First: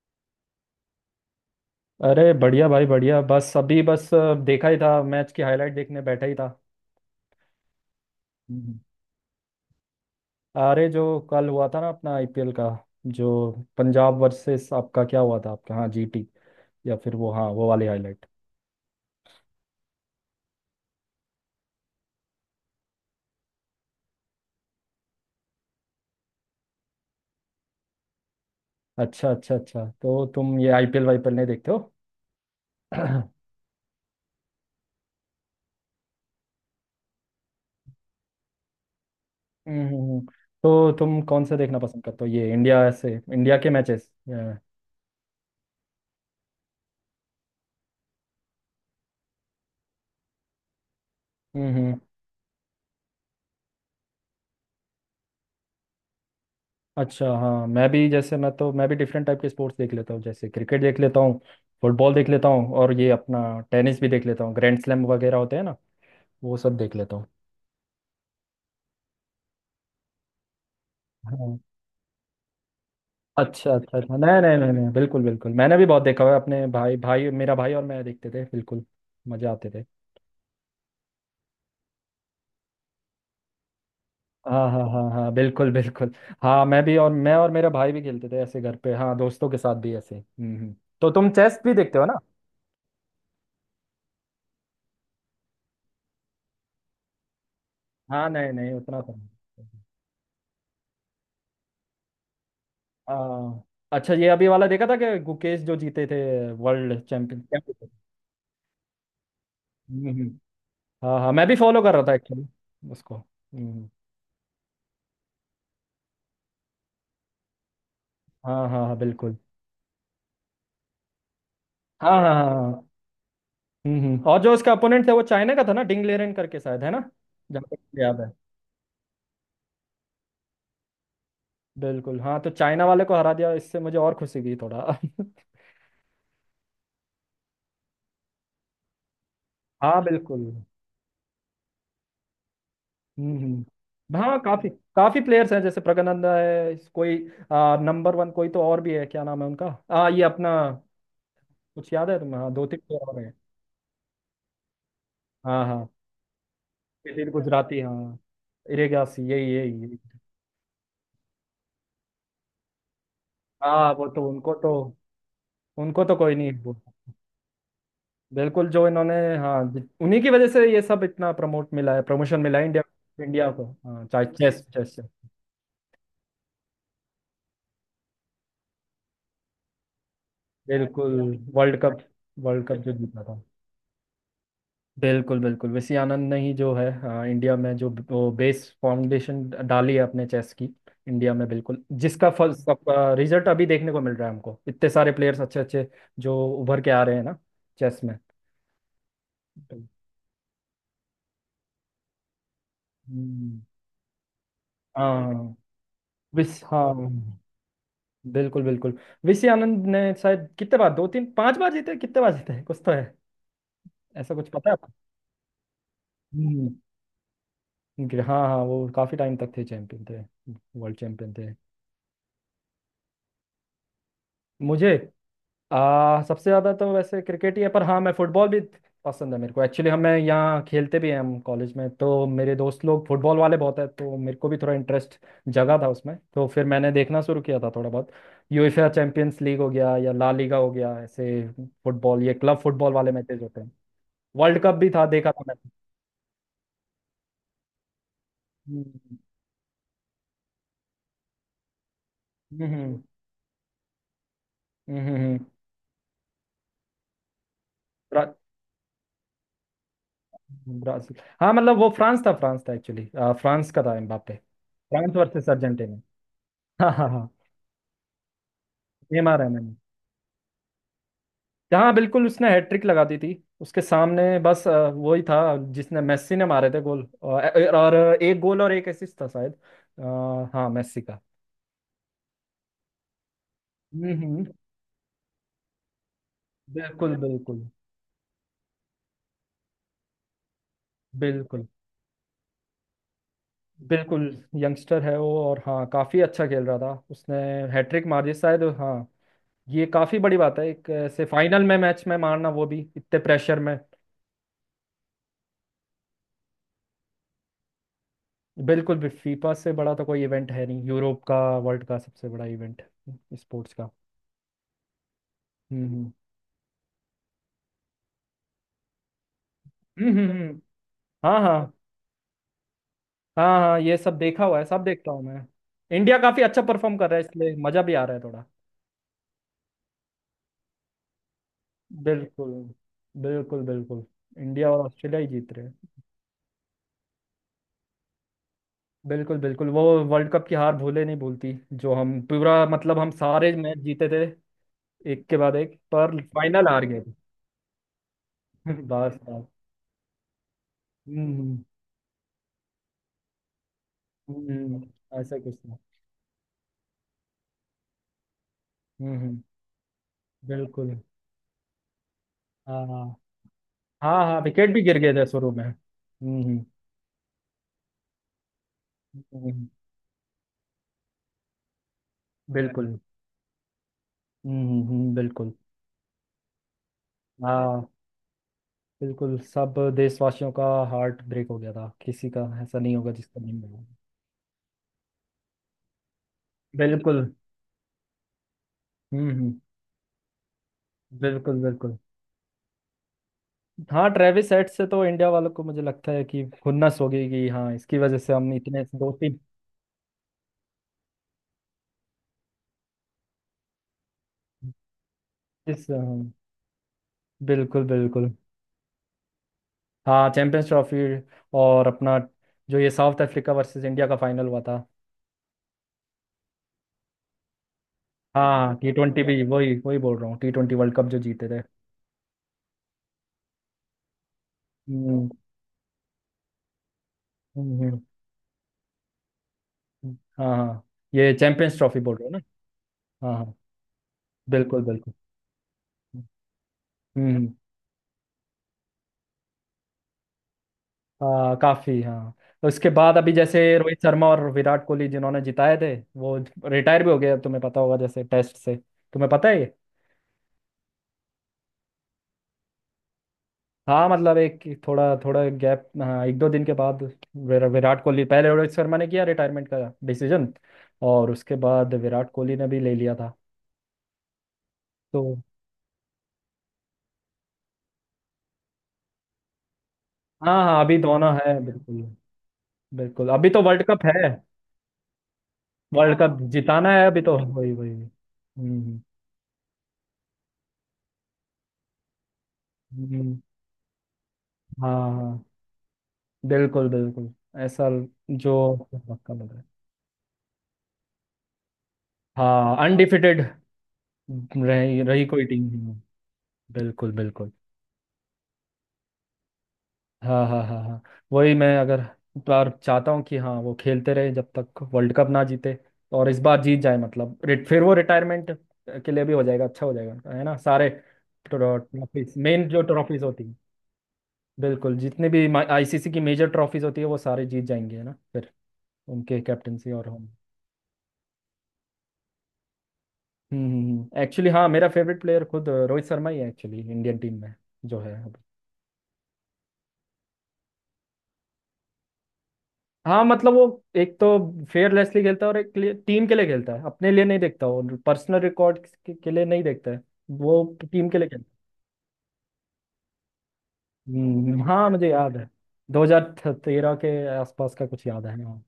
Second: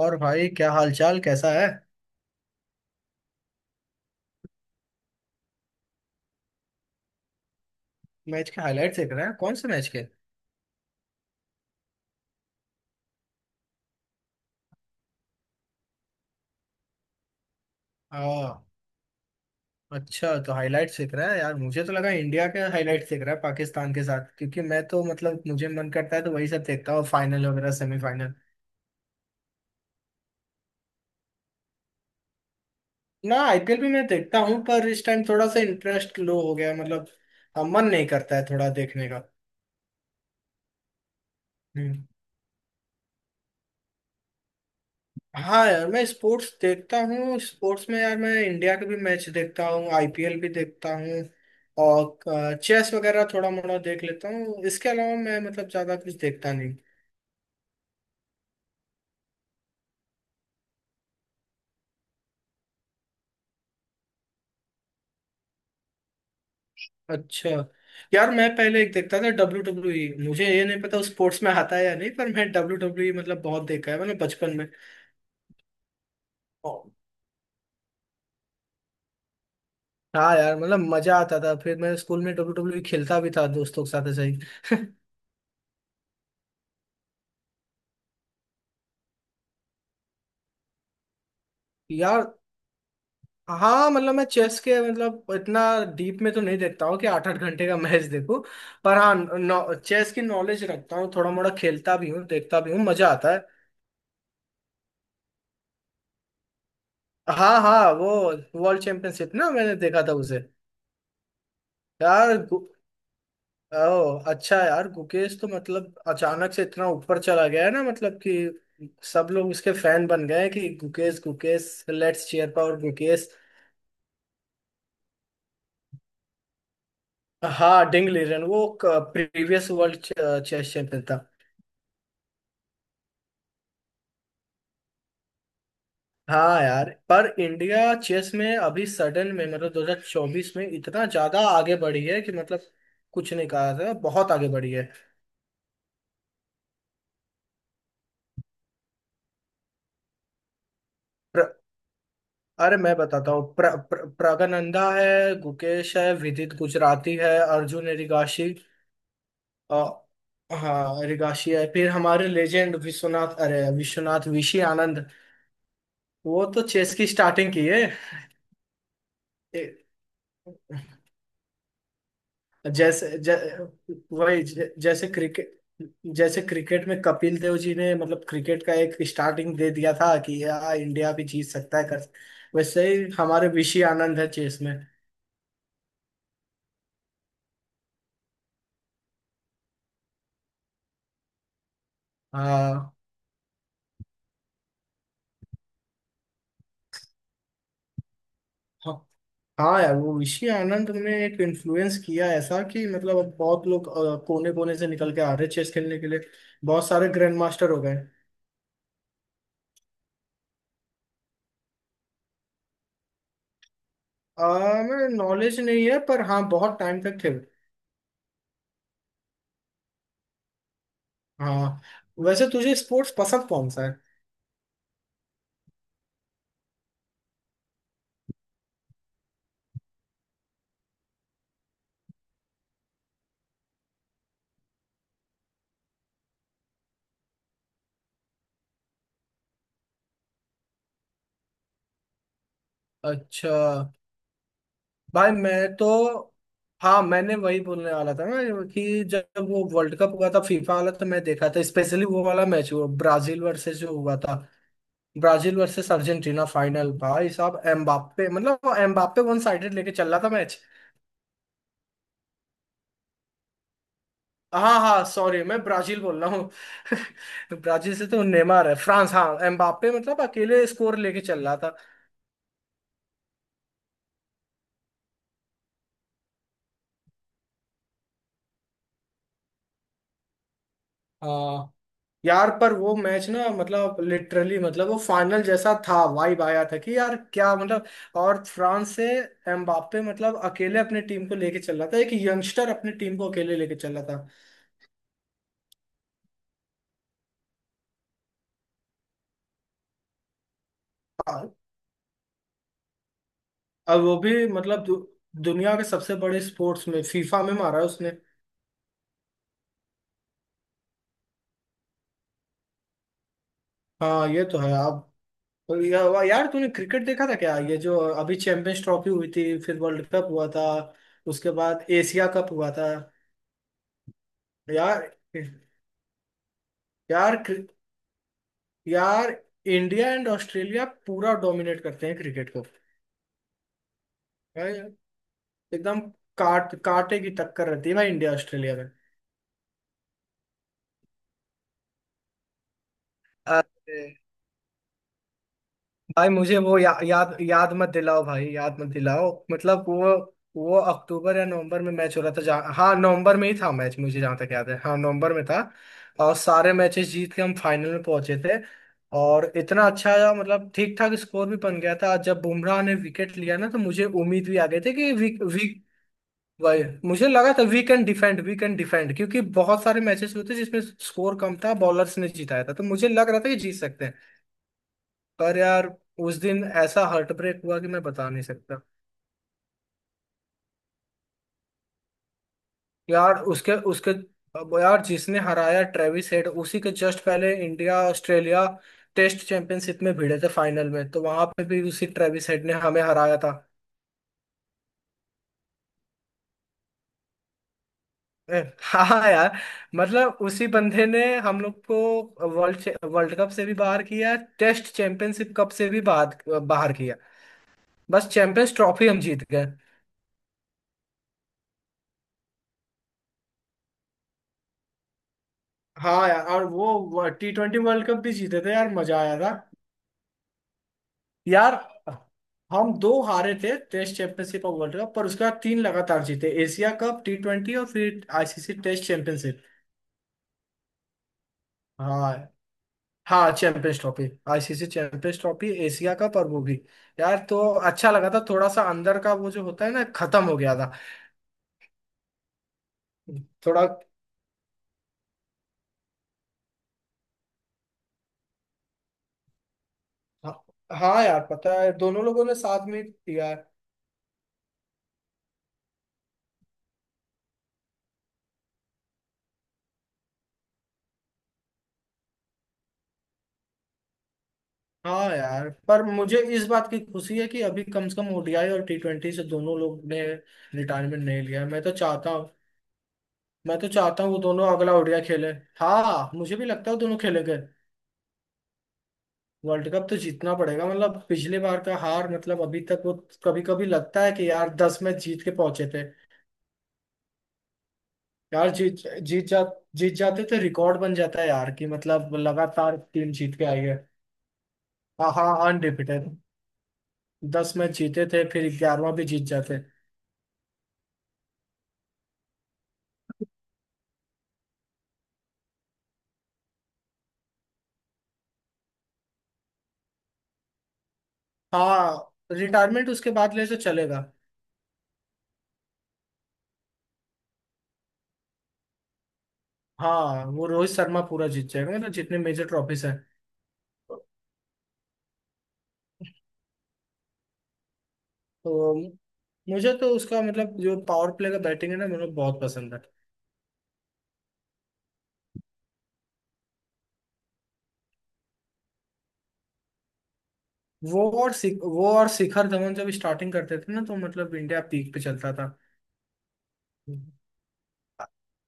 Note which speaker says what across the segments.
Speaker 1: और भाई, क्या हालचाल कैसा है।
Speaker 2: अरे बढ़िया भाई बढ़िया। बस अभी बस देखा ही था, मैच की हाईलाइट देखने बैठा ही था।
Speaker 1: मैच के
Speaker 2: हम्म।
Speaker 1: हाईलाइट देख रहे हैं? कौन से मैच के?
Speaker 2: अरे जो कल हुआ था ना अपना आईपीएल का, जो पंजाब वर्सेस आपका क्या हुआ था आपका, हाँ जीटी, या फिर वो, हाँ वो वाली हाईलाइट।
Speaker 1: हाँ। अच्छा, तो हाईलाइट देख रहा है यार। मुझे तो लगा इंडिया के हाईलाइट देख रहा है, पाकिस्तान के साथ। क्योंकि मैं तो मतलब मुझे मन करता है तो वही सब देखता हूँ, फाइनल वगैरह, सेमीफाइनल।
Speaker 2: अच्छा अच्छा अच्छा, तो तुम ये आईपीएल वाईपीएल नहीं देखते हो। हम्म
Speaker 1: ना, आईपीएल भी मैं देखता हूँ पर इस टाइम थोड़ा सा इंटरेस्ट लो हो गया है, मतलब मन नहीं करता है थोड़ा देखने का।
Speaker 2: हम्म, हम्म। तो तुम कौन सा देखना पसंद
Speaker 1: हम्म।
Speaker 2: करते हो, ये इंडिया से, इंडिया के मैचेस।
Speaker 1: हाँ यार, मैं स्पोर्ट्स देखता हूँ। स्पोर्ट्स में यार मैं इंडिया के भी मैच देखता हूँ, आईपीएल भी देखता हूँ।
Speaker 2: हम्म।
Speaker 1: और चेस वगैरह थोड़ा मोड़ा देख लेता हूँ। इसके अलावा मैं मतलब ज्यादा कुछ देखता नहीं।
Speaker 2: अच्छा हाँ, मैं भी, जैसे मैं भी डिफरेंट टाइप के स्पोर्ट्स देख लेता हूँ, जैसे क्रिकेट देख लेता हूँ, फुटबॉल देख लेता हूँ, और ये अपना टेनिस भी देख लेता हूँ। ग्रैंड स्लैम वगैरह होते हैं ना, वो सब देख लेता हूँ।
Speaker 1: अच्छा। यार मैं पहले एक देखता था, WWE। मुझे ये नहीं पता स्पोर्ट्स में
Speaker 2: हाँ।
Speaker 1: आता है या नहीं, पर मैं डब्ल्यू डब्ल्यू ई मतलब बहुत
Speaker 2: अच्छा
Speaker 1: देखा
Speaker 2: अच्छा
Speaker 1: है मैंने
Speaker 2: अच्छा, नहीं नहीं
Speaker 1: बचपन में।
Speaker 2: नहीं नहीं, बिल्कुल बिल्कुल, मैंने भी बहुत देखा हुआ है अपने
Speaker 1: और-
Speaker 2: भाई भाई, मेरा भाई और मैं देखते थे, बिल्कुल मजे आते थे।
Speaker 1: हाँ यार, मतलब मजा आता था। फिर मैं स्कूल में डब्ल्यू डब्ल्यू ई खेलता भी था दोस्तों के साथ ऐसे
Speaker 2: हाँ हाँ
Speaker 1: ही।
Speaker 2: हाँ हाँ, बिल्कुल बिल्कुल। हाँ मैं भी, और मेरा भाई भी खेलते थे, ऐसे घर पे, हाँ दोस्तों के साथ भी ऐसे। तो तुम चेस भी देखते हो ना।
Speaker 1: यार। हाँ मतलब, मैं चेस के मतलब इतना डीप में तो नहीं देखता हूँ कि आठ आठ घंटे का मैच
Speaker 2: हाँ
Speaker 1: देखूं।
Speaker 2: नहीं नहीं,
Speaker 1: पर
Speaker 2: उतना तो नहीं।
Speaker 1: हाँ, चेस की नॉलेज रखता हूँ, थोड़ा मोड़ा खेलता भी हूँ, देखता भी हूँ, मजा
Speaker 2: आ,
Speaker 1: आता है।
Speaker 2: अच्छा, ये अभी वाला देखा था कि गुकेश जो जीते थे वर्ल्ड चैंपियन, क्या
Speaker 1: हाँ
Speaker 2: बोलते
Speaker 1: हाँ,
Speaker 2: हैं?
Speaker 1: वो वर्ल्ड चैंपियनशिप ना, मैंने देखा
Speaker 2: हम्म
Speaker 1: था
Speaker 2: हम्म।
Speaker 1: उसे।
Speaker 2: हाँ हाँ, मैं भी फॉलो कर रहा था
Speaker 1: यार
Speaker 2: एक्चुअली उसको।
Speaker 1: ओ अच्छा, यार गुकेश तो मतलब अचानक से इतना ऊपर चला गया है ना, मतलब कि
Speaker 2: हाँ हाँ हाँ,
Speaker 1: सब
Speaker 2: बिल्कुल।
Speaker 1: लोग उसके फैन बन गए हैं कि गुकेश गुकेश
Speaker 2: हाँ
Speaker 1: लेट्स
Speaker 2: हाँ हाँ
Speaker 1: चीयर फॉर
Speaker 2: हाँ,
Speaker 1: गुकेश।
Speaker 2: और जो उसका अपोनेंट था वो चाइना का था ना, डिंग लेरेन करके शायद है ना, जहाँ तक
Speaker 1: हाँ,
Speaker 2: मुझे
Speaker 1: डिंग
Speaker 2: याद है।
Speaker 1: लीरन वो प्रीवियस वर्ल्ड चेस चैंपियन था।
Speaker 2: बिल्कुल हाँ, तो चाइना वाले को हरा दिया, इससे मुझे और खुशी हुई थोड़ा।
Speaker 1: हाँ यार, पर इंडिया चेस में अभी सडन में मतलब
Speaker 2: हाँ बिल्कुल।
Speaker 1: 2024 में इतना ज्यादा आगे बढ़ी है कि मतलब कुछ
Speaker 2: हम्म
Speaker 1: नहीं
Speaker 2: हम्म।
Speaker 1: कहा था, बहुत
Speaker 2: हाँ
Speaker 1: आगे
Speaker 2: काफी
Speaker 1: बढ़ी है।
Speaker 2: काफी प्लेयर्स हैं, जैसे प्रगनंदा है, कोई नंबर वन कोई तो और भी है, क्या नाम है उनका, ये अपना
Speaker 1: प्र,
Speaker 2: कुछ याद है तुम्हें? हाँ दो
Speaker 1: अरे
Speaker 2: तीन
Speaker 1: मैं
Speaker 2: तो और
Speaker 1: बताता
Speaker 2: हैं।
Speaker 1: हूँ, प्र, प्र, प्रगनंदा है,
Speaker 2: हाँ हाँ,
Speaker 1: गुकेश है, विदित गुजराती
Speaker 2: किसी
Speaker 1: है,
Speaker 2: गुजराती,
Speaker 1: अर्जुन है,
Speaker 2: हाँ
Speaker 1: रिगाशी।
Speaker 2: इरेगासी, यही यही
Speaker 1: अ,
Speaker 2: यही।
Speaker 1: हाँ रिगाशी है, फिर हमारे लेजेंड विश्वनाथ, अरे
Speaker 2: हाँ वो तो,
Speaker 1: विश्वनाथ
Speaker 2: उनको
Speaker 1: ऋषि
Speaker 2: तो,
Speaker 1: आनंद।
Speaker 2: उनको तो कोई
Speaker 1: वो
Speaker 2: नहीं
Speaker 1: तो
Speaker 2: बोलता,
Speaker 1: चेस की स्टार्टिंग की है।
Speaker 2: बिल्कुल। जो इन्होंने, हाँ
Speaker 1: ए-
Speaker 2: उन्हीं की वजह से ये सब इतना प्रमोट मिला है, प्रमोशन मिला है इंडिया,
Speaker 1: जैसे ज,
Speaker 2: इंडिया को, हाँ चाहे चेस, चेस से,
Speaker 1: जैसे क्रिकेट, जैसे क्रिकेट में कपिल देव जी ने मतलब क्रिकेट का एक स्टार्टिंग दे दिया था कि यार इंडिया
Speaker 2: बिल्कुल।
Speaker 1: भी जीत
Speaker 2: वर्ल्ड
Speaker 1: सकता है
Speaker 2: कप,
Speaker 1: कर।
Speaker 2: वर्ल्ड कप
Speaker 1: वैसे
Speaker 2: जो
Speaker 1: ही
Speaker 2: जीता था।
Speaker 1: हमारे ऋषि आनंद है चेस में।
Speaker 2: बिल्कुल बिल्कुल, वैसी आनंद ने ही जो है, इंडिया में जो वो बेस फाउंडेशन डाली है अपने चेस की, इंडिया में, बिल्कुल, जिसका फल सब,
Speaker 1: हाँ
Speaker 2: रिजल्ट अभी देखने को मिल रहा है हमको, इतने सारे प्लेयर्स अच्छे अच्छे जो उभर के आ रहे हैं ना चेस में।
Speaker 1: हाँ हाँ। यार वो ऋषि आनंद ने एक इन्फ्लुएंस किया ऐसा कि मतलब अब
Speaker 2: हम्म,
Speaker 1: बहुत लोग कोने कोने से निकल के आ रहे
Speaker 2: हाँ,
Speaker 1: चेस खेलने के लिए।
Speaker 2: विस
Speaker 1: बहुत
Speaker 2: हाँ।
Speaker 1: सारे ग्रैंड मास्टर हो गए।
Speaker 2: बिल्कुल बिल्कुल, विसी आनंद ने शायद कितने बार, दो तीन पांच बार जीते, कितने बार जीते हैं? कुछ तो है ऐसा,
Speaker 1: आ,
Speaker 2: कुछ पता है आपको?
Speaker 1: मैं नॉलेज नहीं है पर हाँ
Speaker 2: हम्म।
Speaker 1: बहुत टाइम तक थे।
Speaker 2: हाँ हाँ, वो काफी टाइम तक थे चैंपियन थे, वर्ल्ड चैंपियन थे।
Speaker 1: हाँ, वैसे तुझे स्पोर्ट्स पसंद कौन सा है?
Speaker 2: मुझे सबसे ज़्यादा तो वैसे क्रिकेट ही है, पर हाँ मैं फुटबॉल भी पसंद है मेरे को एक्चुअली, हमें यहाँ खेलते भी हैं हम कॉलेज में, तो मेरे दोस्त लोग फुटबॉल वाले बहुत है, तो मेरे को भी थोड़ा इंटरेस्ट जगा था उसमें, तो फिर मैंने देखना शुरू किया था थोड़ा बहुत। यूएफए चैंपियंस लीग हो गया, या ला लीगा हो गया, ऐसे फुटबॉल ये क्लब फुटबॉल वाले मैचेज
Speaker 1: अच्छा।
Speaker 2: होते हैं। वर्ल्ड कप भी था
Speaker 1: भाई
Speaker 2: देखा था मैंने।
Speaker 1: मैं तो, हाँ, मैंने वही बोलने वाला था ना कि
Speaker 2: हम्म
Speaker 1: जब वो वर्ल्ड कप हुआ था, फीफा वाला, तो मैं देखा था। स्पेशली वो वाला मैच हुआ,
Speaker 2: हम्म,
Speaker 1: ब्राजील वर्सेस जो हुआ था,
Speaker 2: हम्म।
Speaker 1: Brazil versus Argentina final. भाई साहब, एम्बाप्पे
Speaker 2: ब्रा-
Speaker 1: मतलब वो एम्बाप्पे वन साइडेड लेके चल रहा था मैच।
Speaker 2: ब्राजील हाँ मतलब वो फ्रांस था, फ्रांस था एक्चुअली, फ्रांस का था एम्बाप्पे,
Speaker 1: हाँ हाँ,
Speaker 2: फ्रांस
Speaker 1: सॉरी
Speaker 2: वर्सेस
Speaker 1: मैं
Speaker 2: अर्जेंटीना।
Speaker 1: ब्राजील बोल रहा हूँ।
Speaker 2: हाँ हाँ हाँ।
Speaker 1: ब्राजील से तो नेमार है, फ्रांस, हाँ
Speaker 2: नेमार है, मैंने
Speaker 1: एम्बाप्पे मतलब अकेले स्कोर लेके चल रहा था।
Speaker 2: जहाँ, बिल्कुल उसने हैट्रिक लगा दी थी, उसके सामने बस वही था जिसने, मेस्सी ने मारे थे गोल, और एक गोल और एक असिस्ट था शायद, हाँ मेस्सी का।
Speaker 1: हाँ यार, पर वो मैच ना मतलब
Speaker 2: हम्म हम्म,
Speaker 1: लिटरली, मतलब वो फाइनल जैसा था, वाइब आया था कि यार
Speaker 2: बिल्कुल
Speaker 1: क्या
Speaker 2: बिल्कुल।
Speaker 1: मतलब। और फ्रांस से एम्बाप्पे मतलब अकेले अपने टीम को लेके
Speaker 2: बिल्कुल
Speaker 1: चल रहा था, एक यंगस्टर अपनी टीम को अकेले लेके चल रहा
Speaker 2: बिल्कुल,
Speaker 1: था।
Speaker 2: यंगस्टर है वो, और हाँ काफी अच्छा खेल रहा था, उसने हैट्रिक मार दी शायद, हाँ ये काफी बड़ी बात है, एक ऐसे
Speaker 1: हाँ,
Speaker 2: फाइनल में, मैच में मारना, वो भी इतने प्रेशर में।
Speaker 1: अब वो भी मतलब दुनिया के सबसे बड़े स्पोर्ट्स में फीफा में मारा है उसने।
Speaker 2: बिल्कुल, भी फीफा से बड़ा तो कोई इवेंट है नहीं, यूरोप का, वर्ल्ड का सबसे बड़ा इवेंट स्पोर्ट्स का।
Speaker 1: हाँ ये तो है आप।
Speaker 2: हम्म हम्म।
Speaker 1: यार तूने क्रिकेट देखा था क्या, ये जो अभी चैंपियंस ट्रॉफी हुई थी, फिर वर्ल्ड
Speaker 2: हम्म
Speaker 1: कप
Speaker 2: हम्म
Speaker 1: हुआ
Speaker 2: हम्म,
Speaker 1: था,
Speaker 2: हाँ
Speaker 1: उसके
Speaker 2: हाँ।
Speaker 1: बाद एशिया कप हुआ था?
Speaker 2: हाँ हाँ, ये सब देखा हुआ है, सब
Speaker 1: यार,
Speaker 2: देखता हूँ मैं। इंडिया काफी अच्छा परफॉर्म कर रहा है,
Speaker 1: यार,
Speaker 2: इसलिए मजा भी आ रहा है थोड़ा।
Speaker 1: यार, इंडिया एंड ऑस्ट्रेलिया पूरा डोमिनेट करते हैं
Speaker 2: बिल्कुल
Speaker 1: क्रिकेट को।
Speaker 2: बिल्कुल। बिल्कुल, इंडिया
Speaker 1: भाई
Speaker 2: और ऑस्ट्रेलिया ही जीत रहे हैं।
Speaker 1: एकदम! काट कांटे की टक्कर रहती है भाई, इंडिया ऑस्ट्रेलिया में।
Speaker 2: बिल्कुल बिल्कुल, वो वर्ल्ड कप की हार भूले नहीं भूलती, जो हम पूरा मतलब, हम सारे मैच
Speaker 1: अरे
Speaker 2: जीते थे एक के बाद एक, पर
Speaker 1: भाई, मुझे
Speaker 2: फाइनल
Speaker 1: वो
Speaker 2: हार गए थे।
Speaker 1: याद याद मत दिलाओ भाई, याद
Speaker 2: बस
Speaker 1: मत दिलाओ,
Speaker 2: बस।
Speaker 1: मतलब वो अक्टूबर या
Speaker 2: हम्म
Speaker 1: नवंबर में मैच हो रहा था जहाँ, हाँ नवंबर में ही था मैच, मुझे जहाँ तक याद है, हाँ नवंबर
Speaker 2: ऐसा
Speaker 1: में
Speaker 2: कुछ
Speaker 1: था।
Speaker 2: था।
Speaker 1: और सारे मैचेस जीत के हम फाइनल में पहुंचे थे।
Speaker 2: हम्म हम्म,
Speaker 1: और इतना अच्छा मतलब
Speaker 2: बिल्कुल।
Speaker 1: ठीक ठाक स्कोर भी बन गया था, जब बुमराह
Speaker 2: हाँ
Speaker 1: ने
Speaker 2: हाँ
Speaker 1: विकेट लिया ना, तो मुझे
Speaker 2: हाँ हाँ
Speaker 1: उम्मीद भी आ
Speaker 2: विकेट
Speaker 1: गई
Speaker 2: भी
Speaker 1: थी
Speaker 2: गिर
Speaker 1: कि
Speaker 2: गए थे
Speaker 1: वी,
Speaker 2: शुरू में,
Speaker 1: वी,
Speaker 2: हम्म।
Speaker 1: वही मुझे लगा था, we can defend, we can defend, क्योंकि
Speaker 2: हम्म,
Speaker 1: बहुत सारे मैचेस होते जिसमें स्कोर कम था, बॉलर्स ने जिताया था, तो
Speaker 2: बिल्कुल।
Speaker 1: मुझे लग रहा था कि जीत सकते हैं।
Speaker 2: बिल्कुल।
Speaker 1: पर यार, उस दिन ऐसा हार्ट ब्रेक हुआ
Speaker 2: हाँ,
Speaker 1: कि मैं बता नहीं सकता।
Speaker 2: बिल्कुल सब देशवासियों का हार्ट ब्रेक हो गया था, किसी का ऐसा नहीं होगा
Speaker 1: यार
Speaker 2: जिसका नहीं
Speaker 1: उसके
Speaker 2: मिला।
Speaker 1: उसके अब यार, जिसने हराया ट्रेविस हेड, उसी के जस्ट
Speaker 2: बिल्कुल।
Speaker 1: पहले इंडिया ऑस्ट्रेलिया टेस्ट
Speaker 2: हम्म।
Speaker 1: चैंपियनशिप में भिड़े थे फाइनल में, तो वहां
Speaker 2: बिल्कुल
Speaker 1: पे भी
Speaker 2: बिल्कुल,
Speaker 1: उसी ट्रेविस हेड ने हमें हराया था।
Speaker 2: हाँ ट्रेविस हेड से तो इंडिया वालों को मुझे लगता है कि खुन्नस हो गई, कि हाँ इसकी वजह से हम इतने, दो
Speaker 1: हाँ
Speaker 2: तीन,
Speaker 1: यार, मतलब उसी बंदे ने हम लोग को वर्ल्ड वर्ल्ड कप से भी बाहर किया, टेस्ट चैंपियनशिप कप
Speaker 2: इस
Speaker 1: से भी
Speaker 2: हाँ,
Speaker 1: बाहर बाहर किया।
Speaker 2: बिल्कुल
Speaker 1: बस
Speaker 2: बिल्कुल।
Speaker 1: चैंपियंस ट्रॉफी हम जीत गए।
Speaker 2: हाँ चैंपियंस ट्रॉफी, और अपना जो ये साउथ अफ्रीका वर्सेस इंडिया का फाइनल हुआ था।
Speaker 1: हाँ यार, और वो टी ट्वेंटी वर्ल्ड कप भी जीते थे
Speaker 2: हाँ टी
Speaker 1: यार, मजा
Speaker 2: ट्वेंटी
Speaker 1: आया
Speaker 2: भी,
Speaker 1: था।
Speaker 2: वही वही बोल रहा हूँ, टी ट्वेंटी वर्ल्ड कप जो जीते थे।
Speaker 1: यार, हम दो हारे थे टेस्ट चैंपियनशिप और वर्ल्ड कप, पर
Speaker 2: हम्म
Speaker 1: उसके बाद तीन लगातार जीते, एशिया कप, टी ट्वेंटी
Speaker 2: हम्म,
Speaker 1: और
Speaker 2: हम्म।
Speaker 1: फिर आईसीसी टेस्ट चैंपियनशिप।
Speaker 2: हाँ हाँ, ये चैंपियंस ट्रॉफी बोल रहे हो
Speaker 1: हाँ
Speaker 2: ना। हाँ
Speaker 1: हाँ,
Speaker 2: हाँ,
Speaker 1: चैंपियंस ट्रॉफी।
Speaker 2: बिल्कुल
Speaker 1: आईसीसी
Speaker 2: बिल्कुल।
Speaker 1: चैंपियंस ट्रॉफी, एशिया कप और वो भी।
Speaker 2: हम्म
Speaker 1: यार
Speaker 2: हम्म।
Speaker 1: तो अच्छा लगा था, थोड़ा सा अंदर का वो जो होता है ना, खत्म हो गया था।
Speaker 2: काफी हाँ, उसके बाद अभी जैसे
Speaker 1: थोड़ा।
Speaker 2: रोहित शर्मा और विराट कोहली जिन्होंने जिताए थे, वो रिटायर भी हो गए, अब तुम्हें पता होगा, जैसे टेस्ट से, तुम्हें पता है ये।
Speaker 1: हाँ यार, पता है दोनों लोगों ने साथ में दिया है।
Speaker 2: हाँ मतलब एक, थोड़ा थोड़ा गैप, हाँ एक दो दिन के बाद, विराट कोहली, पहले रोहित शर्मा ने किया रिटायरमेंट का डिसीजन, और उसके बाद विराट कोहली ने भी ले लिया था तो।
Speaker 1: हाँ यार, पर मुझे इस बात की खुशी है कि अभी कम से कम ओडीआई और टी ट्वेंटी से दोनों लोग ने
Speaker 2: हाँ हाँ अभी
Speaker 1: रिटायरमेंट
Speaker 2: दोनों
Speaker 1: नहीं
Speaker 2: है,
Speaker 1: लिया है। मैं तो
Speaker 2: बिल्कुल।
Speaker 1: चाहता हूँ
Speaker 2: बिल्कुल, अभी तो
Speaker 1: मैं
Speaker 2: वर्ल्ड
Speaker 1: तो
Speaker 2: कप
Speaker 1: चाहता
Speaker 2: है,
Speaker 1: हूँ वो दोनों अगला ओडीआई खेले।
Speaker 2: वर्ल्ड
Speaker 1: हाँ,
Speaker 2: कप
Speaker 1: मुझे भी लगता
Speaker 2: जिताना
Speaker 1: है वो
Speaker 2: है
Speaker 1: दोनों
Speaker 2: अभी तो,
Speaker 1: खेलेंगे।
Speaker 2: वही वही।
Speaker 1: वर्ल्ड कप तो जीतना पड़ेगा, मतलब पिछले बार का हार, मतलब अभी तक वो
Speaker 2: हम्म,
Speaker 1: कभी कभी लगता है कि यार
Speaker 2: हाँ
Speaker 1: 10 मैच जीत
Speaker 2: हाँ,
Speaker 1: के पहुंचे थे।
Speaker 2: बिल्कुल बिल्कुल, ऐसा जो
Speaker 1: यार, जीत,
Speaker 2: पक्का
Speaker 1: जीत
Speaker 2: लग रहा
Speaker 1: जा,
Speaker 2: है।
Speaker 1: जीत जाते तो रिकॉर्ड बन जाता है यार कि मतलब
Speaker 2: हाँ
Speaker 1: लगातार टीम
Speaker 2: अनडिफिटेड
Speaker 1: जीत के आई है।
Speaker 2: रही रही
Speaker 1: हाँ
Speaker 2: कोई
Speaker 1: हाँ,
Speaker 2: टीम नहीं है।
Speaker 1: अनरिपीटेड।
Speaker 2: बिल्कुल बिल्कुल।
Speaker 1: 10 मैच जीते थे, फिर 11वां भी जीत जाते।
Speaker 2: हाँ हाँ हाँ हाँ, वही, मैं अगर बार चाहता हूँ कि हाँ वो खेलते रहे जब तक वर्ल्ड कप ना जीते, और इस बार जीत जाए, मतलब फिर वो रिटायरमेंट के लिए भी हो जाएगा, अच्छा हो जाएगा है ना, सारे
Speaker 1: हाँ
Speaker 2: ट्रॉफीज मेन जो
Speaker 1: रिटायरमेंट
Speaker 2: ट्रॉफीज
Speaker 1: उसके
Speaker 2: होती,
Speaker 1: बाद ले तो चलेगा।
Speaker 2: बिल्कुल, जितने भी आईसीसी की मेजर ट्रॉफीज होती है, वो सारे जीत जाएंगे है ना फिर, उनके कैप्टनसी। और हम,
Speaker 1: हाँ वो रोहित शर्मा पूरा जीत जाएगा, मतलब जितने मेजर ट्रॉफीज हैं।
Speaker 2: हम्म, एक्चुअली हाँ मेरा फेवरेट प्लेयर खुद रोहित शर्मा ही है एक्चुअली, इंडियन टीम में जो है अभी।
Speaker 1: तो मुझे तो उसका मतलब जो पावर प्ले का बैटिंग है ना मुझे बहुत पसंद है।
Speaker 2: हाँ मतलब वो एक तो फेयरलेसली खेलता है, और एक टीम के लिए खेलता है, अपने लिए नहीं देखता, वो पर्सनल रिकॉर्ड के लिए नहीं देखता है वो, टीम के लिए खेलता है।
Speaker 1: वो और शिखर धवन जब स्टार्टिंग करते थे ना, तो मतलब इंडिया
Speaker 2: हाँ मुझे
Speaker 1: पीक पे
Speaker 2: याद है,
Speaker 1: चलता था।
Speaker 2: 2013 के आसपास का कुछ याद है, हाँ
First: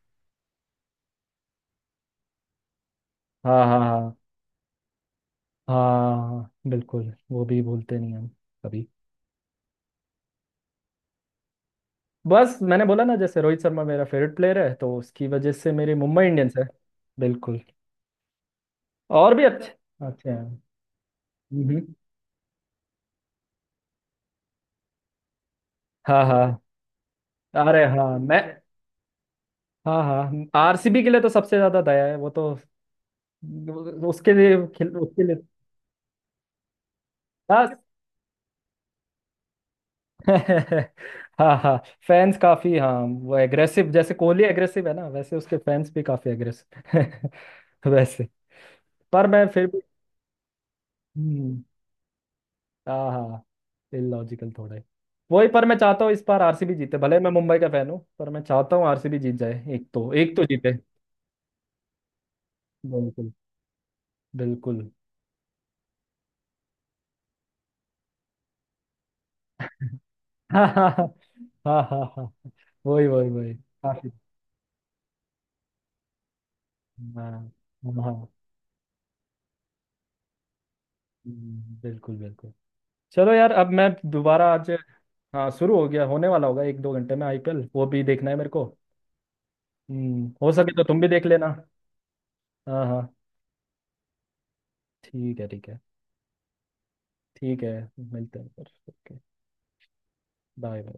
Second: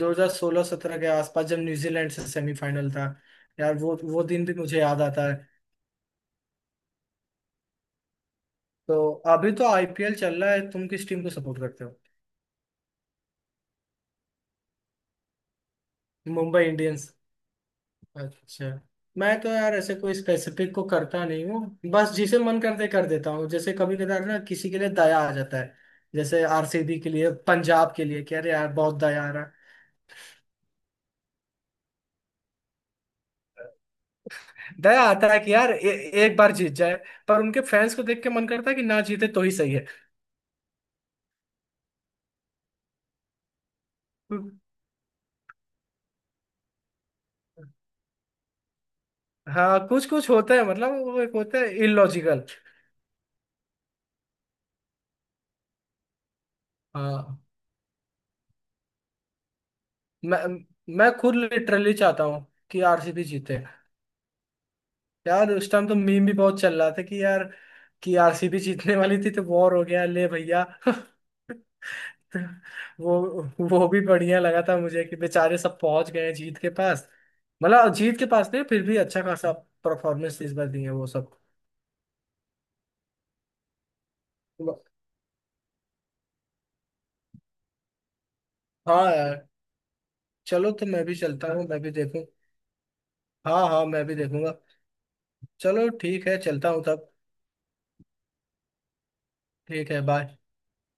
Speaker 1: 2016-17 के आसपास जब न्यूजीलैंड से सेमीफाइनल था,
Speaker 2: हाँ
Speaker 1: यार
Speaker 2: हाँ
Speaker 1: वो
Speaker 2: हाँ।
Speaker 1: वो दिन भी मुझे याद आता है।
Speaker 2: हाँ, हाँ, बिल्कुल वो भी भूलते नहीं हम कभी।
Speaker 1: तो अभी तो आईपीएल चल रहा है, तुम किस टीम को सपोर्ट करते हो?
Speaker 2: बस मैंने बोला ना, जैसे रोहित शर्मा मेरा फेवरेट प्लेयर है, तो उसकी वजह से मेरी मुंबई इंडियंस है।
Speaker 1: मुंबई इंडियंस।
Speaker 2: बिल्कुल,
Speaker 1: अच्छा।
Speaker 2: और
Speaker 1: मैं
Speaker 2: भी
Speaker 1: तो
Speaker 2: अच्छे
Speaker 1: यार ऐसे कोई
Speaker 2: अच्छे हैं।
Speaker 1: स्पेसिफिक को करता नहीं हूँ,
Speaker 2: हम्म,
Speaker 1: बस जिसे मन करते कर देता हूँ, जैसे कभी कदार ना किसी के लिए दया आ जाता है,
Speaker 2: हाँ
Speaker 1: जैसे
Speaker 2: हाँ।
Speaker 1: आरसीबी के लिए,
Speaker 2: अरे
Speaker 1: पंजाब के
Speaker 2: हाँ
Speaker 1: लिए
Speaker 2: मैं,
Speaker 1: कह रहे यार, बहुत दया आ रहा है।
Speaker 2: हाँ हाँ, आरसीबी के लिए तो सबसे ज्यादा दया है, वो तो उसके लिए,
Speaker 1: दया
Speaker 2: उसके
Speaker 1: आता
Speaker 2: लिए
Speaker 1: है कि यार एक बार जीत जाए, पर उनके
Speaker 2: बस।
Speaker 1: फैंस को देख के मन करता है कि ना जीते तो ही सही है।
Speaker 2: हाँ हाँ, फैंस काफी, हाँ वो एग्रेसिव, जैसे कोहली एग्रेसिव है ना, वैसे उसके फैंस भी काफी एग्रेसिव। वैसे पर मैं फिर भी।
Speaker 1: हाँ कुछ कुछ होता है मतलब, वो एक होता
Speaker 2: हम्म,
Speaker 1: है इलॉजिकल।
Speaker 2: हाँ हाँ, इलॉजिकल थोड़ा है, वही, पर मैं चाहता हूँ इस बार आरसीबी जीते, भले मैं
Speaker 1: हाँ
Speaker 2: मुंबई का फैन हूँ, पर मैं चाहता हूँ आरसीबी जीत जाए, एक तो, एक
Speaker 1: मैं
Speaker 2: तो जीते।
Speaker 1: मैं खुद लिटरली चाहता हूँ कि आरसीबी
Speaker 2: बिल्कुल
Speaker 1: जीते।
Speaker 2: बिल्कुल।
Speaker 1: यार उस टाइम तो मीम भी बहुत चल रहा था कि यार, कि आरसीबी जीतने वाली थी तो वॉर हो गया ले भैया।
Speaker 2: हाँ हाँ हाँ हाँ हाँ, वही
Speaker 1: वो
Speaker 2: वही वही
Speaker 1: वो भी
Speaker 2: काफी।
Speaker 1: बढ़िया लगा था मुझे कि बेचारे सब पहुंच गए हैं जीत के पास।
Speaker 2: हाँ
Speaker 1: मतलब जीत के
Speaker 2: हाँ।
Speaker 1: पास नहीं, फिर भी अच्छा खासा परफॉर्मेंस इस बार दिए वो सब।
Speaker 2: बिल्कुल बिल्कुल। चलो यार, अब मैं दोबारा आज, हाँ शुरू हो गया, होने वाला होगा एक दो घंटे में आईपीएल, वो भी देखना है मेरे को।
Speaker 1: हाँ यार।
Speaker 2: हम्म, हो
Speaker 1: चलो,
Speaker 2: सके तो
Speaker 1: तो
Speaker 2: तुम
Speaker 1: मैं
Speaker 2: भी
Speaker 1: भी
Speaker 2: देख
Speaker 1: चलता
Speaker 2: लेना।
Speaker 1: हूँ, मैं भी देखूँ।
Speaker 2: हाँ हाँ,
Speaker 1: हाँ हाँ मैं भी देखूंगा।
Speaker 2: ठीक है ठीक है।
Speaker 1: चलो ठीक है, चलता हूँ तब।
Speaker 2: ठीक है, मिलते हैं फिर, ओके।
Speaker 1: ठीक है बाय।
Speaker 2: बाय।